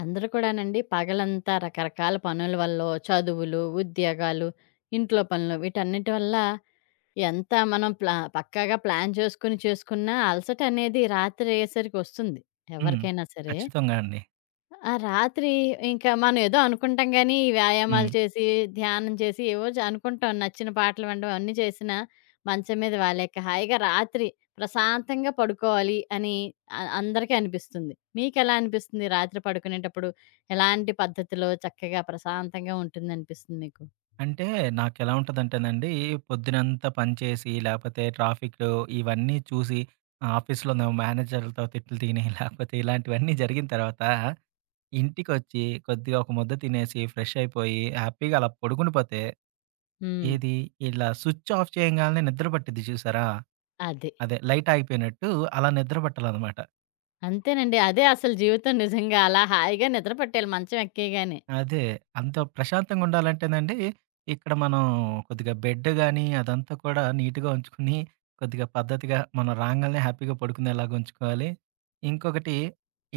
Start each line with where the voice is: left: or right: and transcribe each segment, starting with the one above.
left: అందరూ కూడానండి పగలంతా రకరకాల పనుల వల్లో, చదువులు, ఉద్యోగాలు, ఇంట్లో పనులు వీటన్నిటి వల్ల ఎంత మనం పక్కాగా ప్లాన్ చేసుకొని చేసుకున్నా అలసటనేది రాత్రి అయ్యేసరికి వస్తుంది
right: హ్మ్.
left: ఎవరికైనా సరే.
right: ఖచ్చితంగా అండి.
left: ఆ! రాత్రి ఇంకా మనం ఏదో అనుకుంటాం గానీ, ఈ
right: హ్మ్.
left: వ్యాయామాలు చేసి, ధ్యానం చేసి ఏవో అనుకుంటాం. నచ్చిన పాటలు వినడం అన్నీ చేసినా, మంచం మీద వాలాక హాయిగా రాత్రి ప్రశాంతంగా పడుకోవాలి అని అందరికీ అనిపిస్తుంది. మీకెలా అనిపిస్తుంది? రాత్రి పడుకునేటప్పుడు ఎలాంటి పద్ధతిలో చక్కగా ప్రశాంతంగా ఉంటుందనిపిస్తుంది మీకు?
right: అంటే నాకెలా ఉంటదంటేనండి, పొద్దునంతా పని చేసి, లేపోతే ట్రాఫిక్‌లో ఇవన్నీ చూసి, ఆఫీస్‌లోనో మేనేజర్లతో తిట్లు తిని, లేపోతే ఇలాంటివన్నీ జరిగిన తర్వాత, ఇంటికొచ్చి కొద్దిగా ఒక ముద్ద తినేసి, ఫ్రెష్ అయిపోయి, హ్యాపీగా అలా పడుకుండిపోతే,
left: హ్మ్.
right: ఏది ఇలా స్విచ్ ఆఫ్ చేయంగాల్నే నిద్ర పట్టిద్ది చూసారా?
left: అది.
right: అదే లైట్ ఆగిపోయినట్టు అలా నిద్ర పట్టాలనమాట.
left: అంతేనండి. అదే అసలు జీవితం నిజంగా. అలా హాయిగా నిద్ర పట్టేయాలి మంచం ఎక్కేయగానే.
right: అదే. అంత ప్రశాంతంగుండాలంటేనండి, ఇక్కడ మనం కొద్దిగా బెడ్ గానీ, అదంతా కూడా నీట్‌గా ఉంచుకొని, కొద్దిగా పద్ధతిగా మనం రాంగాల్నే హ్యాపీగా పడుకునేలాగా ఉంచుకోవాలి. ఇంకొకటి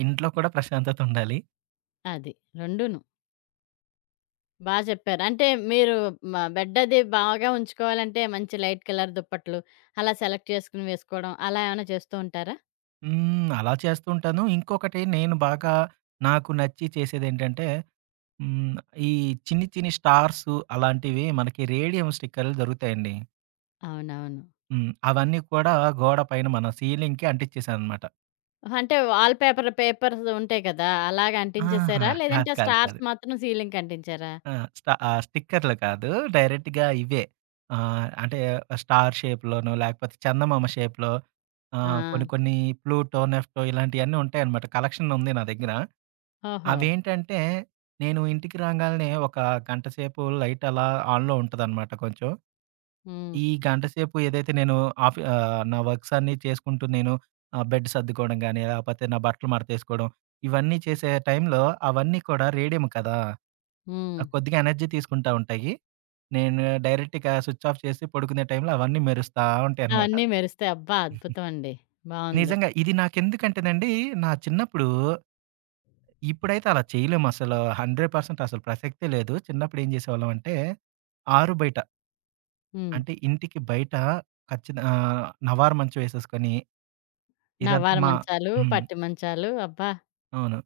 right: ఇంట్లో కూడా ప్రశాంతతుండాలి.
left: అది. రెండూను. బా చెప్పారు. అంటే మీరు బెడ్ అది బాగా ఉంచుకోవాలంటే మంచి లైట్ కలర్ దుప్పట్లు అలా సెలెక్ట్ చేసుకొని వేసుకోవడం అలా ఏమైనా చేస్తూ ఉంటారా?
right: అలా చేస్తూ ఉంటాను. ఇంకొకటి నేను బాగా నాకు నచ్చి చేసేదేంటంటే, హ్మ్. ఈ చిన్ని, చిన్ని స్టార్సు అలాంటివి మనకి రేడియం స్టిక్కర్లు దొరుకుతాయండి.
left: అవునవును.
right: అవన్నీ కూడా గోడ పైన మన సీలింగ్‌కి అంటిచ్చేసాననమాట.
left: అంటే వాల్ పేపర్స్ ఉంటాయి కదా! అలాగ
right: ఆహా!
left: అంటించేసారా?
right: కాదు.
left: లేదంటే ఆ
right: కాదు.
left: స్టార్స్
right: కాదు.
left: మాత్రం సీలింగ్‌కి అంటించారా?
right: ఆ! స్టిక్కర్‌లు కాదు. డైరెక్ట్‌గా ఇవే. అంటే స్టార్ షేప్‌లోనో, లేకపోతే చందమామ షేప్‌లో
left: ఆ!
right: కొన్ని కొన్ని ప్లూటో, నెఫ్టో ఇలాంటియన్నీ ఉంటాయన్నమాట. కలెక్షన్ ఉంది నా దగ్గర.
left: ఓహో!
right: అవేంటంటే, నేను ఇంటికి రాగాల్నే ఒక గంట సేపు లైట్ అలా ఆన్‌లో ఉంటదన్నమాట కొంచెం.
left: హ్మ్.
right: ఈ గంట సేపు ఏదైతే నేను నా వర్క్స్ అన్నీ చేసుకుంటూ నేను బెడ్ సర్దుకోవడం గాని, లేకపోతే నా బట్టలు మడతేసుకోవడం, ఇవన్నీ చేసే టైంలో అవన్నీ కూడా రేడియం కదా!
left: హ్మ్.
right: కొద్దిగా ఎనర్జీ తీసుకుంటా ఉంటాయి. నేను డైరెక్ట్ ఇక స్విచ్ ఆఫ్ చేసి పడుకునే టైంలో అవన్నీ మెరుస్తా ఉంటాయనమాట.
left: అవన్నీ మెరుస్తాయి. అబ్బా! అద్భుతం అండి. బావుంది.
right: నిజంగా ఇది నాకెందుకంటేనండి, నా చిన్నప్పుడు ఇప్పుడైతే అలా చేయలేము అసలు. 100% అసలు ప్రసక్తే లేదు. చిన్నప్పుడు ఏం చేసేవాళ్ళం అంటే, ఆరు బయట
left: హ్మ్.
right: అంటే ఇంటికి బయట నవారు మంచం ఏసేసుకొని ఇదంతా
left: నవ్వారు
right: మా
left: మంచాలు,
right: హ్మ్.
left: పట్టు మంచాలు అబ్బా!
right: అవును.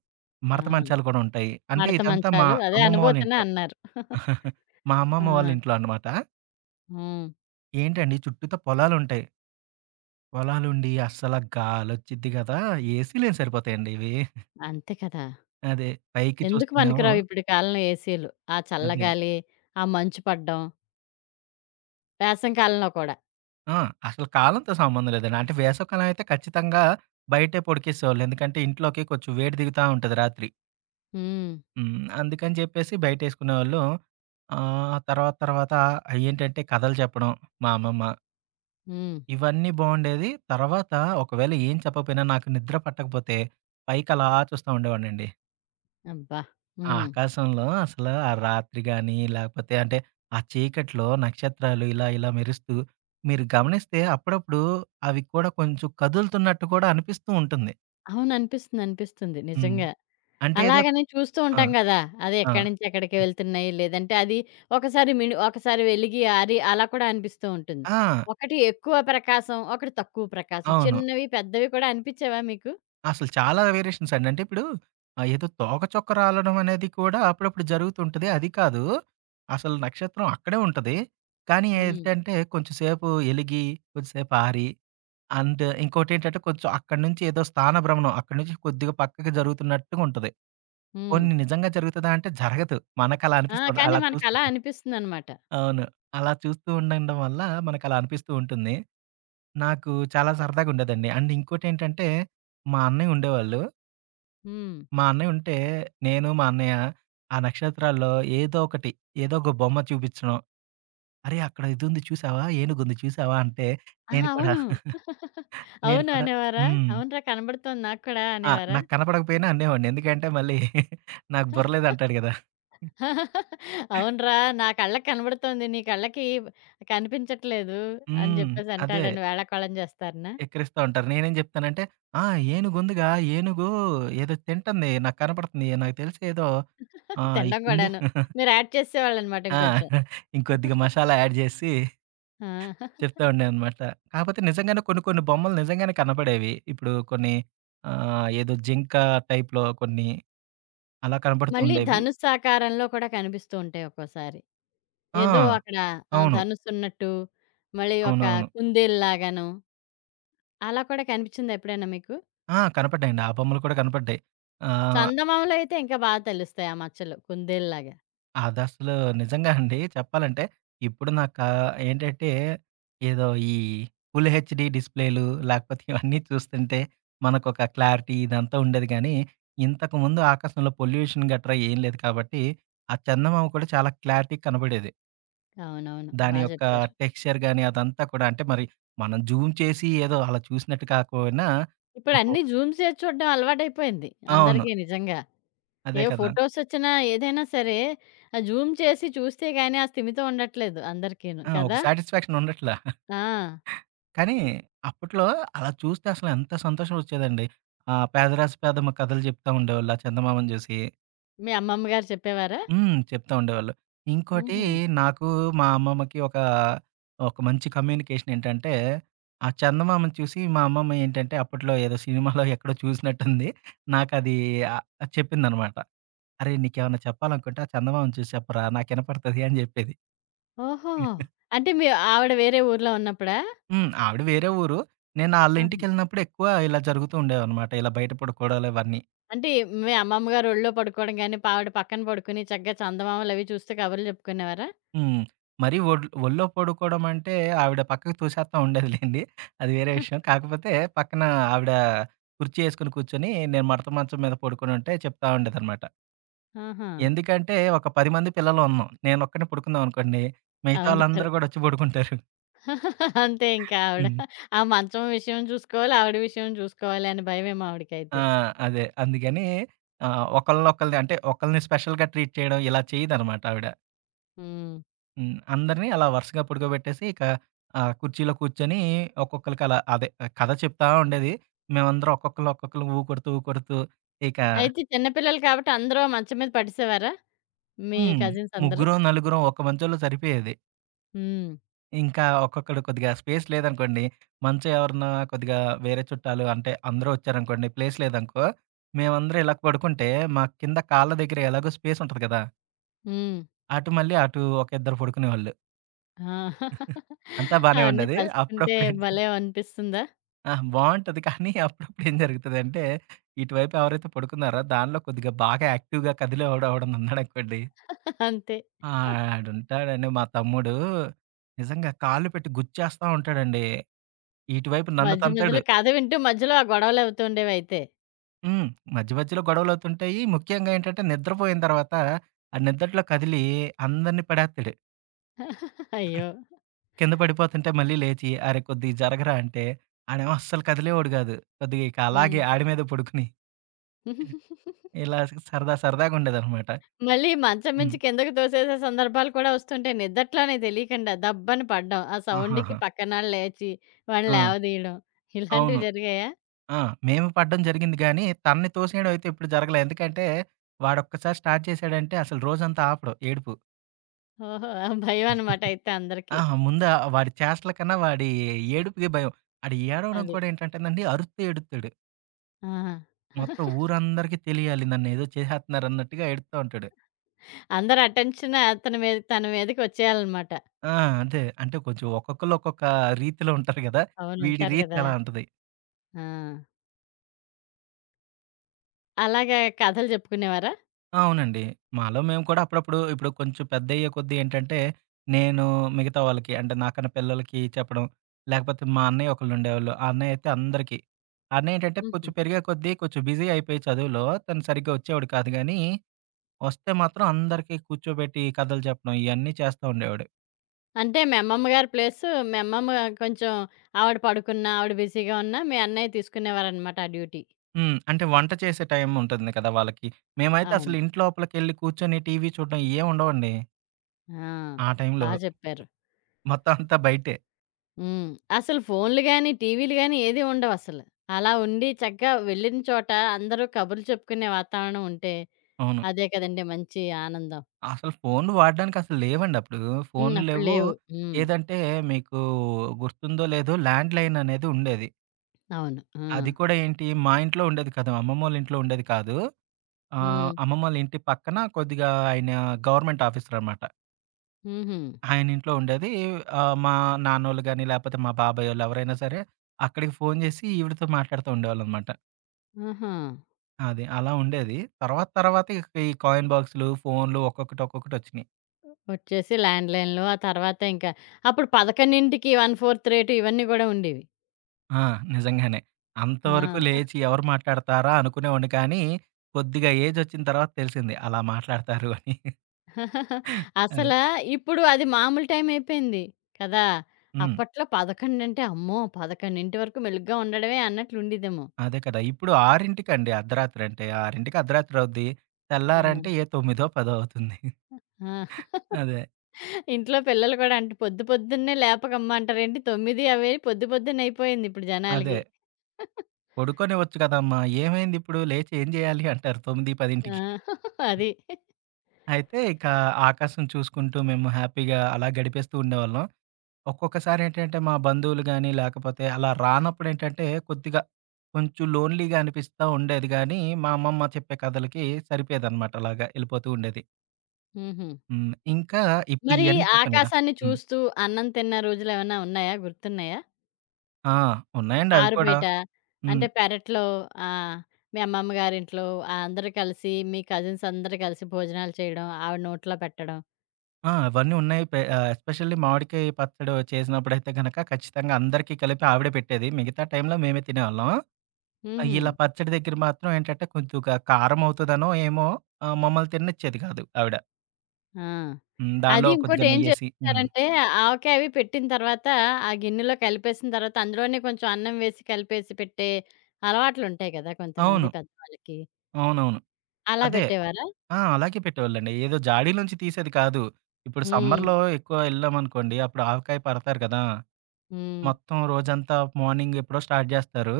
left: ఆ!
right: మడత మంచాలు కూడా ఉంటాయి. అంటే
left: మడత
right: ఇదంతా మా
left: మంచాలు అదే
right: అమ్మమ్మ వాళ్ళ
left: అనుభూతినే
right: ఇంట్లో.
left: అన్నారు.
right: మా
left: ఆ!
right: అమ్మమ్మ వాళ్ళ ఇంట్లో అనమాట.
left: హ్మ్.
right: ఏంటండి చుట్టూతా పొలాలుంటాయి. పొలాలుండి అస్సల గాలొచ్చిద్ది గదా! ఏసీలేం సరిపోతాయండి ఇవి.
left: అంతే కదా!
right: అదే పైకి
left: ఎందుకు
right: చూస్తేనేమో
left: పనికిరావు ఇప్పుడు కాలంలో ఏసీలు. ఆ
right: అదే.
left: చల్లగాలి, ఆ మంచు పడ్డం, వేసవి కాలంలో కూడా.
right: ఆ! అసలు కాలంతో సంబంధం లేదండి. అంటే వేసవికాలం అయితే ఖచ్చితంగా బయటే పొడికేసేవాళ్ళు. ఎందుకంటే ఇంట్లోకి కొంచెం వేడి దిగుతా ఉంటది రాత్రి.
left: హ్మ్.
right: అందుకని చెప్పేసి బయటేసుకునేవాళ్ళు. తర్వాత తర్వాత ఏంటంటే కథలు చెప్పడం మా అమ్మమ్మ.
left: హ్మ్.
right: ఇవన్నీ బావుండేది. తర్వాత ఒకవేళ ఏం చెప్పకపోయినా నాకు నిద్ర పట్టకపోతే పైకి అలా చూస్తా ఉండేవాడినండి.
left: అబ్బా!
right: ఆ
left: హ్మ్.
right: ఆకాశంలో అసల ఆ రాత్రి గాని, లేకపోతే అంటే ఆ చీకట్లో నక్షత్రాలు ఇలా, ఇలా మెరుస్తూ మీరు గమనిస్తే అప్పుడప్పుడు అవి కూడా కొంచెం కదులుతున్నట్టు కూడా అనిపిస్తూ ఉంటుంది.
left: అవును. అనిపిస్తుంది. అనిపిస్తుంది.
right: హ్మ్.
left: నిజంగా.
right: అంటే ఏదో
left: అలాగని చూస్తూ
right: ఆ!
left: ఉంటాం గదా! అది
right: ఆ!
left: ఎక్కడి నుంచి ఎక్కడికి వెళ్తున్నాయి, లేదంటే అది ఒకసారి వెలిగి, ఆరి అలా కూడా అనిపిస్తూ ఉంటుంది.
right: ఆ!
left: ఒకటి ఎక్కువ ప్రకాశం, ఒకటి తక్కువ ప్రకాశం.
right: అవును.
left: చిన్నవి, పెద్దవి కూడా అనిపించేవా మీకు?
right: అసలు చాలా వేరియేషన్స్ అండి. అంటే ఇప్పుడు ఏదో తోక చుక్క రాలడం అనేది కూడా అప్పుడప్పుడు జరుగుతుంటది. అది కాదు. అసలు నక్షత్రం అక్కడే ఉంటది. కానీ
left: హ్మ్.
right: ఏంటంటే కొంచెం సేపు ఎలిగి, కొంచెంసేపు ఆరి అండ్ ఇంకోటేంటంటే కొంచెం అక్కడి నుంచి ఏదో స్థాన భ్రమణం అక్కడి నుంచి కొద్దిగా పక్కకి జరుగుతున్నట్టుగా ఉంటది.
left: హ్మ్.
right: పోనీ నిజంగా జరుగుతదా అంటే జరగదు. మనకలా
left: ఆ!
right: అనిపిస్తుంది.
left: కానీ
right: అలా చూస్తూ
left: మనకలా అనిపిస్తుందనమాట.
right: అవును. అలా చూస్తూ ఉండడం వల్ల మనకలా అనిపిస్తూ ఉంటుంది. నాకు చాలా సరదాగుండేదండి. అండ్ ఇంకోటేంటంటే మా అన్నయ్య ఉండేవాళ్ళు
left: హ్మ్.
right: మా అన్నయ్య ఉంటే, నేను మా అన్నయ్య ఆ నక్షత్రాల్లో ఏదో ఒకటి, ఏదో ఒక బొమ్మ చూపించడం. "అరే! అక్కడ ఇదుంది చూసావా? ఏనుగుంది చూసావా?" అంటే
left: ఆ!
right: నేను కూడా
left: అవును.
right: నేను
left: అవును
right: కూడా
left: అనేవారా?
right: హ్మ్.
left: అవునురా కనబడుతోంది నాకు కూడా
right: ఆ!
left: అనేవారా?
right: నాకు కనపడకపోయినా అనేవాడిని. ఎందుకంటే మళ్ళీ నాకు బుర్ర లేదంటాడు కదా!
left: అవునురా నా కళ్ళకి కనబడుతోంది. నీ కళ్ళకి కనిపించట్లేదు అని
right: హ్మ్.
left: జెప్పేసి
right: అదే
left: అంటాడని వేళాకోళం జేస్తారనా?
right: ఎక్కిరిస్తా ఉంటారు. నేనేం చెప్తానంటే, "ఆ! ఏనుగుందిగా, ఏనుగు ఏదో తింటుంది. నాకు కనపడుతుంది. నాకు తెలిసి ఏదో ఈ
left: తినడం
right: కుందేలు"
left: గూడాను. మీరు యాడ్ చేసేవాళ్ళనమాట
right: ఆ!
left: ఇంకొంచెం.
right: ఇంకొద్దిగా మసాలా యాడ్ చేసి
left: ఆ!
right: చెప్తా ఉండేదనమాట. కాపోతే నిజంగానే కొన్ని కొన్ని బొమ్మలు నిజంగానే కనపడేవి. ఇప్పుడు కొన్ని ఏదో జింక టైప్‌లో కొన్ని అలా కనపడుతూ
left: మళ్ళీ
right: ఉండేవి.
left: ధనుస్సు ఆకారంలో కూడా కనిపిస్తూ ఉంటాయి ఒక్కోసారి.
right: ఆ!
left: ఏదో అక్కడ ఆహ్,
right: అవును.
left: ధనుసున్నట్టు మళ్ళీ ఒక
right: అవునవును.
left: కుందేలులాగాను అలా కూడా కనిపించిందా ఎప్పుడైనా మీకు?
right: ఆ! కనపడ్డాయండి. ఆ బొమ్మలు కూడా కనపడ్డాయి. ఆహ్,
left: చందమామలో అయితే ఇంకా బాగా తెలుస్తాయి ఆ మచ్చలు కుందేలులాగా.
right: అదసలు నిజంగా అండి చెప్పాలంటే, ఇప్పుడు నాకా ఏంటంటే, ఏదో ఈ ఫుల్ హెచ్‌డీ డిస్‌ప్లేలు లేకపోతే ఇవన్నీ చూస్తుంటే, మనకొక క్లారిటీ ఇదంతా ఉండేది గానీ, ఇంతకుముందు ఆకాశంలో పొల్యూషన్ గట్రా ఏం లేదు కాబట్టి, ఆ చందమామ కూడా చాలా క్లారిటీగా కనబడేది.
left: అవునవును.
right: దాని
left: బా
right: యొక్క
left: జెప్పారు.
right: టెక్స్చర్ గాని అదంతా కూడా అంటే, మరి మనం జూమ్ చేసి ఏదో అలా చూసినట్టు కాకపోయినా, ఒక
left: ఇప్పుడన్నీ జూమ్ చేసి చూడడం అలవాటైపోయింది
right: అవును.
left: అందరికీ నిజంగా.
right: అదే
left: ఏ
right: కదా!
left: ఫోటోసొచ్చినా, ఏదైనా సరే ఆ జూమ్ చేసి చూస్తే గానీ ఆ స్థిమితం ఉండట్లేదు అందరికీను.
right: ఆ! ఒక
left: కదా!
right: సాటిస్ఫాక్షన్ ఉండట్లా.
left: ఆ!
right: కానీ అప్పట్లో అలా చూస్తే అసలు ఎంత సంతోషం వచ్చేదండి. ఆ! పేదరాసి పేదమ్మ కథలు చెప్తా ఉండేవాళ్ళు. ఆ చందమామను చూసి.
left: మీ అమ్మమ్మ గారు చెప్పేవారా?
right: చెప్తా ఉండేవాళ్ళు. ఇంకోటి
left: హుహు.
right: నాకు మా అమ్మమ్మకి ఒక, ఒక మంచి కమ్యూనికేషన్ ఏంటంటే, ఆ చందమామను చూసి మా అమ్మమ్మ ఏంటంటే అప్పట్లో ఏదో సినిమాలో ఎక్కడో చూసినట్టుంది. నాకది ఆహ్, చెప్పిందనమాట. "అరేయ్! నీకేమన్నా చెప్పాలనుకుంటే ఆ చందమామను చూసి చెప్పరా! నాకు వినపడతది" అని చెప్పేది.
left: ఓహో! అంటే మీ ఆవిడ వేరే ఊర్లో ఉన్నప్పుడా?
right: ఆవిడ వేరే ఊరు. నేను
left: ఆహా!
right: ఆళ్ళింటికెళ్ళినప్పుడు ఎక్కువ ఇలా జరుగుతూ ఉండేవనమాట. ఇలా బయట పడుకోవడాలు ఇవన్నీ.
left: అంటే మీ అమ్మమ్మ గారు ఒళ్ళో పడుకోవడం గానీ, ఆవిడ పక్కన పడుకుని చక్కగా చందమామలవి చూస్తూ కబుర్లు చెప్పుకునేవారా?
right: హ్మ్. మరీ ఒళ్ళో పడుకోవడం అంటే ఆవిడ పక్కకు తోసేస్తా ఉండేదిలెండి. అది వేరే విషయం. కాకపోతే పక్కన ఆవిడ కుర్చీ ఏసుకొని కూర్చొని, నేను మడత మంచం మీద పడుకొనుంటే చెప్తా ఉండేదనమాట.
left: ఆహా!
right: ఎందుకంటే ఒక 10 మంది పిల్లలున్నాం. నేనొక్కడినే పడుకున్నాననుకోండి, మిగతా
left: అవును.
right: వాళ్ళందరూ గూడా వచ్చి పడుకుంటారు.
left: అంతే ఇంకా ఆవిడ.
right: హ్మ్.
left: ఆ మంచం విషయం చూసుకోవాలి, ఆవిడ విషయం చూసుకోవాలి అని భయమేమో ఆవిడకైతే.
right: ఆ! అదే. అందుకని ఒకళ్ళనొకళ్ళని అంటే ఒకళ్ళని స్పెషల్‌గా ట్రీట్ చేయడం ఇలా చేయదనమాట ఆవిడ.
left: హ్మ్.
right: అందరిని అలా వరుసగా పడుకోబెట్టేసి ఇక కుర్చీలో కూర్చొని ఒక్కొక్కళ్ళకి అలా అదే ఆ, కథ చెప్తా ఉండేది. మేమందరం ఒక్కొక్కళ్ళు, ఒక్కొక్కళ్ళు ఊకొడుతూ, ఊకొడుతూ ఇక
left: అయితే చిన్న పిల్లలు కాబట్టి అందరూ మంచం మీద పడేసేవారా? మీ
right: హ్మ్.
left: కజిన్స్ అందరూ?
right: ముగ్గురో, నలుగురో ఒక మంచంలో సరిపోయేది.
left: హ్మ్.
right: ఇంకా ఒక్కొక్కడు కొద్దిగా స్పేస్ లేదనుకోండి, మంచం ఎవరన్నా కొద్దిగా వేరే చుట్టాలు అంటే అందరూ వచ్చారనుకోండి, ప్లేస్ లేదనుకో, మేమందరం ఇలా పడుకుంటే మా కింద కాళ్ళ దగ్గర ఎలాగో స్పేస్ ఉంటది కదా!
left: హ్మ్.
right: అటు మళ్ళీ అటు ఒక ఇద్దరు పడుకునేవాళ్ళు.
left: ఆ!
right: అంతా బానే
left: అవన్నీ
right: ఉండేది.
left: తలుచుకుంటే
right: అప్పుడప్పుడు ఏంటంటే
left: భలే అనిపిస్తుందా?
right: ఆ! బావుంటది. కానీ అప్పుడప్పుడు ఏం జరుగుతదంటే, ఇటువైపు ఎవరైతే పడుకున్నారో దానిలో కొద్దిగా బాగా యాక్టివ్‌గా కదిలేవాడు ఎవడన్నా ఉన్నాడనుకోండి.
left: అంతే.
right: ఆ! ఆడుంటాడండి మా తమ్ముడు. నిజంగా కాళ్ళు పెట్టి గుచ్చేస్తా ఉంటాడండి. ఇటువైపు నన్ను
left: మధ్య
right: తంతాడు.
left: మధ్యలో కథ వింటూ మధ్యలో ఆ గొడవలవుతూ ఉండేవయితే.
right: హ్మ్. మధ్య మధ్యలో గొడవలవుతుంటాయి. ముఖ్యంగా ఏంటంటే నిద్రపోయిన తర్వాత ఆ నిద్దట్లో కదిలి అందరిని పడేత్తాడు.
left: అయ్యో!
right: కింద పడిపోతుంటే మళ్ళీ లేచి "అరే! కొద్దిగా జరగరా" అంటే ఆడేమో అస్సలు కదిలేవాడు కాదు. కొద్దిగా ఇక
left: హ్మ్.
right: అలాగే ఆడి మీద పడుకుని ఇలా సరదా సరదాగా ఉండేదనమాట.
left: మళ్ళీ మంచం
right: హ్మ్.
left: మించి కిందకి తోసేసే సందర్భాలు కూడా వస్తుంటాయి. నిద్దట్లోనే తెలియకుండా దబ్బని పడ్డం. ఆ సౌండ్‌కి
right: ఆహాహా!
left: పక్కనాళ్ళు లేచి వాడిని
right: ఆ!
left: లేవదీయడం.
right: అవును.
left: ఇలాంటివి జరిగాయా?
right: ఆ! మేము పడడం జరిగింది గానీ, తనని తోసేయడం అయితే ఎప్పుడు జరగలే. ఎందుకంటే, వాడొక్కసారి స్టార్ట్ చేశాడంటే అసలు రోజంతా ఆపడు ఏడుపు.
left: ఓహో! ఆ భయమనమాట అయితే అందరికి.
right: అహా! ముందు ఆ వాడి చేష్టల కన్నా వాడి ఏడుపుకే భయం. ఆడు ఏడవడం
left: అది.
right: కూడా ఏంటంటేనండి అరుస్తూ ఏడుత్తాడు.
left: ఆహా!
right: మొత్తం ఊరందరికీ తెలియాలి నన్నేదో చేసేత్తన్నారన్నట్టుగా ఏడుత్తా ఉంటాడు.
left: అందరి అటెన్షన్ అతని మీద తన మీదకొచ్చేయాలనమాట.
right: ఆ! అదే. అంటే కొంచెం ఒక్కొక్కళ్ళు ఒక్కొక్క రీతిలో ఉంటారు గదా!
left: అవును.
right: వీడి
left: ఉంటారు
right: రీతి
left: గదా!
right: అలా ఉంటది.
left: ఆ! అలాగా కథలు చెప్పుకునేవారా?
right: అవునండి. మాలో మేము కూడా అప్పుడప్పుడు ఇప్పుడు కొంచెం పెద్దయ్యే కొద్దీ ఏంటంటే, నేను మిగతా వాళ్ళకి అంటే నాకన్నా పిల్లలకి చెప్పడం, లేకపోతే మా అన్నయ్య ఒకళ్ళుండేవాళ్ళు. ఆ అన్నయ్య అయితే అందరికీ. ఆ అన్నయ్య ఏంటంటే
left: హుహు.
right: కొంచెం పెరిగే కొద్దీ కొంచెం బిజీ అయిపోయి చదువులో తను సరిగ్గా వచ్చేవాడు కాదు గానీ, వస్తే మాత్రం అందరికీ కూర్చోబెట్టి కథలు చెప్పడం ఇయన్నీ చేస్తా ఉండేవాడు.
left: అంటే మీ అమ్మమ్మ గారి ప్లేసు మీ అమ్మమ్మ కొంచెం ఆవిడ పడుకున్నా, ఆవిడ బిజీగా ఉన్నా మీ అన్నయ్య తీసుకునేవారనమాట ఆ డ్యూటీ.
right: అంటే వంట చేసే టైం ఉంటుంది కదా వాళ్ళకి. మేమైతే అసలు
left: అవును.
right: ఇంటి లోపలికెళ్ళి కూర్చొని టీవీ చూడడం ఇయేం ఉండవండి.
left: ఆ!
right: ఆ
left: బా
right: టైంలో.
left: చెప్పారు.
right: మొత్తం అంతా బయటే.
left: హ్మ్. అసలు ఫోన్‌లు గాని, టీవీలు గాని ఏది ఉండవసలు. అలా ఉండి చక్కగా వెళ్ళిన చోట అందరూ కబుర్లు చెప్పుకునే వాతావరణం ఉంటే
right: అవును.
left: అదే కదండీ మంచి ఆనందం.
right: అసలు ఫోన్లు వాడడానికసలు లేవండి అప్పుడు.
left: హ్మ్.
right: ఫోన్లు
left: అప్పుడు
right: లేవు.
left: లేవు. హ్మ్.
right: ఏదంటే మీకు గుర్తుందో లేదో ల్యాండ్‌లైన్ అనేది ఉండేది.
left: అవును. ఆ!
right: అది కూడా ఏంటి మా ఇంట్లో ఉండేది కాదు. అమ్మమ్మోళ్ళ ఇంట్లో ఉండేది కాదు.
left: హ్మ్.
right: అమ్మమ్మోళ్ళ ఇంటి పక్కన కొద్దిగా ఆయన గవర్నమెంట్ ఆఫీసర్ అనమాట.
left: హుహు.
right: ఆయన ఇంట్లో ఉండేది. మా నాన్నోళ్ళు గాని, లేపోతే మా బాబాయోళ్ళు ఎవరైనా సరే అక్కడికి ఫోను జేసి ఈవిడతో మాట్లాడుతూ ఉండేవాళ్ళనమాట.
left: ఆహా!
right: అది అలా ఉండేది. తర్వాత తర్వాత ఇక ఈ కాయిన్ బాక్సులు, ఫోన్లు ఒక్కొక్కటి ఒక్కొక్కటొచ్చినియి.
left: వచ్చేసి ల్యాండ్‌లైన్‌లో ఆ తర్వాత ఇంకా అప్పుడు 11కి 1/4 రేటు ఇవన్నీ గూడా ఉండేవి.
right: ఆ! నిజంగానే. అంతవరకు
left: ఆ!
right: లేచి ఎవరు మాట్లాడతారా అనుకునేవాడిని కానీ, కొద్దిగా ఏజొచ్చిన తర్వాత తెలిసింది అలా మాట్లాడతారు అని. అదే.
left: అసలా ఇప్పుడు అది మామూలు టైం అయిపోయింది కదా!
right: హ్మ్.
left: అప్పట్లో 11 అంటే అమ్మో! 11 వరకు మెలుగ్గా ఉండడమే అన్నట్లు ఉండేదేమో.
right: అదే కదా! ఇప్పుడు 6:00కి అర్ధరాత్రంటే 6:00కి అర్ధరాత్రి అవుద్ది.
left: ఆ!
right: తెల్లారంటే ఏ 9, 10 అవుతుంది.
left: ఆ!
right: అదే.
left: ఇంట్లో పిల్లలు కూడా అంట పొద్దు పొద్దున్నే లేపకమ్మా అంటారేంటి 9 అవి పొద్దు పొద్దున్న అయిపోయింది ఇప్పుడు
right: అదే.
left: జనాలకి.
right: "పడుకోనివ్వచ్చు కదమ్మా! ఏమైందిప్పుడు లేచి ఏం జేయాలి?" అంటారు 9,
left: ఆ!
right: 10కి.
left: అది.
right: అయితే ఇక ఆకాశం చూసుకుంటూ మేము హ్యాపీగా అలా గడిపేస్తూ ఉండేవాళ్ళం. ఒక్కొక్కసారి ఏంటంటే, మా బంధువులు గాని, లేకపోతే అలా రానప్పుడేంటంటే, కొద్దిగా కొంచెం లోన్‌లీగా అనిపిస్తా ఉండేది గానీ, మా అమ్మమ్మ చెప్పే కథలకి సరిపోయేదనమాట అలాగా ఎళ్ళిపోతూ ఉండేది.
left: హుహు.
right: ఇంకా ఇప్పుడు
left: మరి
right: ఇయన్నీ చెప్పాను గదా!
left: ఆకాశాన్ని
right: హ్మ్.
left: చూస్తూ అన్నం తిన్న రోజులేమన్నా ఉన్నాయా? గుర్తున్నాయా?
right: ఆ! ఉన్నాయండి అవి కూడా.
left: ఆరుబయట
right: హ్మ్.
left: అంటే పెరట్లో ఆహ్, మీ అమ్మమ్మ గారింట్లో ఆహ్, అందరూ కలిసి మీ కజిన్స్ అందరూ కలిసి భోజనాలు చేయడం, ఆవిడ నోట్లో పెట్టడం.
right: ఆ! అవన్నీ ఉన్నాయి. ఎస్పెషల్లీ మామిడికాయ పచ్చడి చేసినప్పుడైతే గనక ఖచ్చితంగా అందరికీ కలిపి ఆవిడే పెట్టేది. మిగతా టైంలో మేమే తినేవాళ్ళం.
left: హుహు.
right: ఇలా పచ్చడి దగ్గర మాత్రం ఏంటంటే, కొద్దిగా కారం అవుతదనో ఏమో మమ్మల్ని తిననిచ్చేది కాదు ఆవిడ.
left: ఆ!
right: దానిలో
left: అది ఇంకోటి
right: కొద్దిగా
left: ఏం
right: నెయ్యేసి.
left: చేస్తారంటే ఆవకాయ అవి పెట్టిన తర్వాత ఆ గిన్నెలో కలిపేసిన తర్వాత అందులోనే కొంచెం అన్నం వేసి కలిపేసి పెట్టే అలవాట్లుంటాయి కదా! కొంతమంది
right: అవును.
left: పెద్దవాళ్ళకి.
right: అవునవును.
left: అలా
right: అదే.
left: పెట్టేవారా?
right: ఆ! అలాగే పెట్టేవాళ్ళండి. ఏదో జాడీ నుంచి తీసేది కాదు. ఇప్పుడు
left: హ్మ్.
right: సమ్మర్‌లో ఎక్కువ ఎళ్ళామనుకోండి, అప్పుడు ఆవకాయ పడతారు కదా!
left: హ్మ్.
right: మొత్తం రోజంతా మార్నింగ్ ఎప్పుడో స్టార్ట్ జేస్తారు.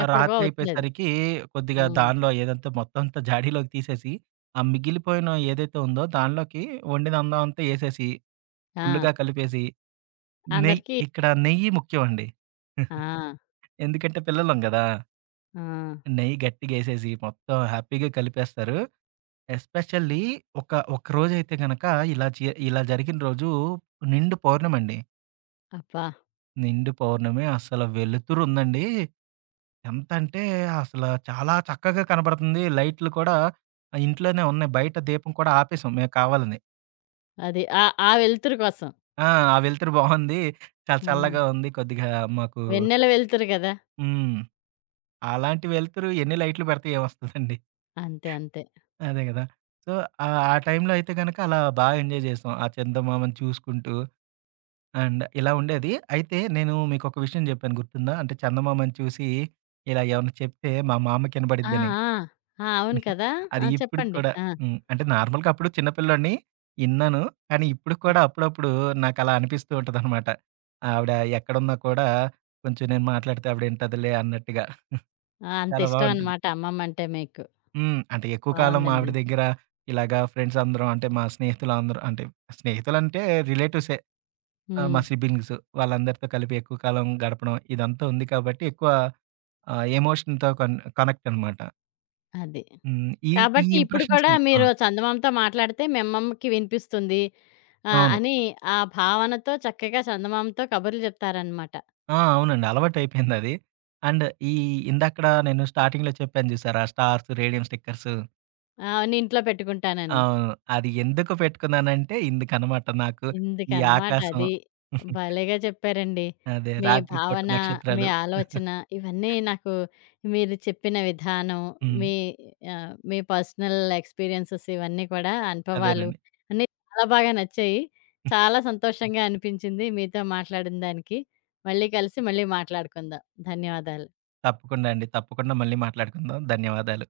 right: ఆ
left: ఎప్పటికో
right: రాత్రి
left: అవుతుందది.
right: అయిపోయేసరికి కొద్దిగా
left: హ్మ్.
right: దానిలో ఏదంతా మొత్తం అంతా జాడీలోకి తీసేసి, ఆ మిగిలిపోయిన ఏదైతే ఉందో దానిలోకి వండిన అన్నం అంతా ఏసేసి,
left: ఆ!
right: ఫుల్లుగా కలిపేసి నెయ్యి
left: అందరికీ
right: ఇక్కడ నెయ్యి ముఖ్యం అండి.
left: ఆ!
right: ఎందుకంటే పిల్లలం గదా!
left: ఆ!
right: నెయ్యి గట్టిగేసేసి మొత్తం హ్యాపీగా కలిపేస్తారు. ఎస్పెషల్లీ ఒక ఒక రోజైతే గనక ఇలా జరిగిన రోజు నిండు పౌర్ణమండి.
left: అబ్బా!
right: నిండు పౌర్ణమి అసల వెలుతురుందండి. ఎంతంటే అసల చాలా చక్కగా కనబడుతుంది. లైట్లు కూడా ఇంట్లోనే ఉన్నాయి. బయట దీపం కూడా ఆపేసాం మేము కావాలని.
left: అది ఆ ఆ వెలుతురు కోసం.
right: ఆ! ఆ వెలుతురు బావుంది. చాలా
left: హ్మ్.
right: చల్లగా ఉంది. కొద్దిగా మాకు
left: వెన్నెల వెలుతురు గదా!
right: హ్మ్. అలాంటి వెలుతురు ఎన్ని లైట్లు పెడితే ఏమొస్తదండి?
left: అంతే. అంతే.
right: అదే గదా! సో, ఆ టైంలో అయితే గనక అలా బా ఎంజాయ్ జేసాం. ఆ చందమామను చూసుకుంటూ అండ్ ఇలా ఉండేది. అయితే నేను మీకొక విషయం జెప్పాను గుర్తుందా? అంటే చందమామను చూసి ఇలా ఏమన్నా చెప్తే మా
left: ఆ!
right: మామకినబడిద్దని.
left: ఆ! ఆ! అవును కదా! ఆ!
right: అది ఇప్పటికి
left: చెప్పండి.
right: కూడా
left: ఆ!
right: అంటే నార్మల్‌గా అప్పుడు చిన్న పిల్లోడిని ఇన్నాను. కానీ ఇప్పటికి
left: ఆ!
right: కూడా అప్పుడప్పుడు నాకలా అనిపిస్తూ ఉంటదనమాట. ఆవిడ ఎక్కడున్నా కూడా కొంచెం నేను మాట్లాడితే ఆవిడ ఇంటదిలే అన్నట్టుగా.
left: ఆ! అంత
right: చాలా
left: ఇష్టం
right: బావుంటది.
left: అన్నమాట అమ్మమ్మంటే మీకు.
right: అంటే ఎక్కువ కాలం ఆవిడ
left: బావుందండి.
right: దగ్గర ఇలాగా ఫ్రెండ్స్ అందరం అంటే మా స్నేహితులందరూ అంటే స్నేహితులంటే రిలేటివ్సే. మా
left: హ్మ్.
right: సిబ్లింగ్స్ వాళ్ళందరితో కలిపి ఎక్కువ కాలం గడపడం ఇదంతా ఉంది కాబట్టి ఎక్కువ ఎమోషన్‌తో కనెక్ట్ అనమాట.
left: అది.
right: ఈ ఈ
left: కాబట్టి ఇప్పుడు
right: ఇంప్రెషన్స్
left: కూడా
right: అన్ని ఆ!
left: మీరు చందమామతో మాట్లాడితే మీ అమ్మమ్మకి వినిపిస్తుంది. ఆ!
right: అవును.
left: అని ఆ భావనతో చక్కగా చందమామతో కబుర్లు చెప్తారన్నమాట.
right: ఆ! అవునండి. అలవాటయిపోయిందది. అండ్ ఈ ఇందాకడ నేను స్టార్టింగ్‌లో చెప్పాను చూసారా? Stars, radium stickers.
left: ఆ! అని ఇంట్లో పెట్టుకుంటానని.
right: అవును. అది ఎందుకు పెట్టుకున్నానంటే ఇందుకనమాట నాకు ఈ
left: ఇందుకనమాట
right: ఆకాశం
left: అది. భలేగా చెప్పారండి.
right: అదే
left: మీ
right: రాత్రి పూట
left: భావన, మీ
right: నక్షత్రాలు.
left: ఆలోచన ఇవన్నీ నాకు మీరు చెప్పిన విధానం,
right: హ్మ్.
left: మీ ఆహ్, మీ పర్సనల్ ఎక్స్‌పీరియన్సెస్ ఇవన్నీ కూడా అనుభవాలు
right: అదేనండి.
left: అన్నీ చాలా బాగా నచ్చాయి. చాలా సంతోషంగా అనిపించింది మీతో మాట్లాడిన దానికి. మళ్ళీ కలిసి మళ్ళీ మాట్లాడుకుందాం. ధన్యవాదాలు.
right: తప్పకుండా అండి. తప్పకుండా మళ్ళీ మాట్లాడుకుందాం. ధన్యవాదాలు.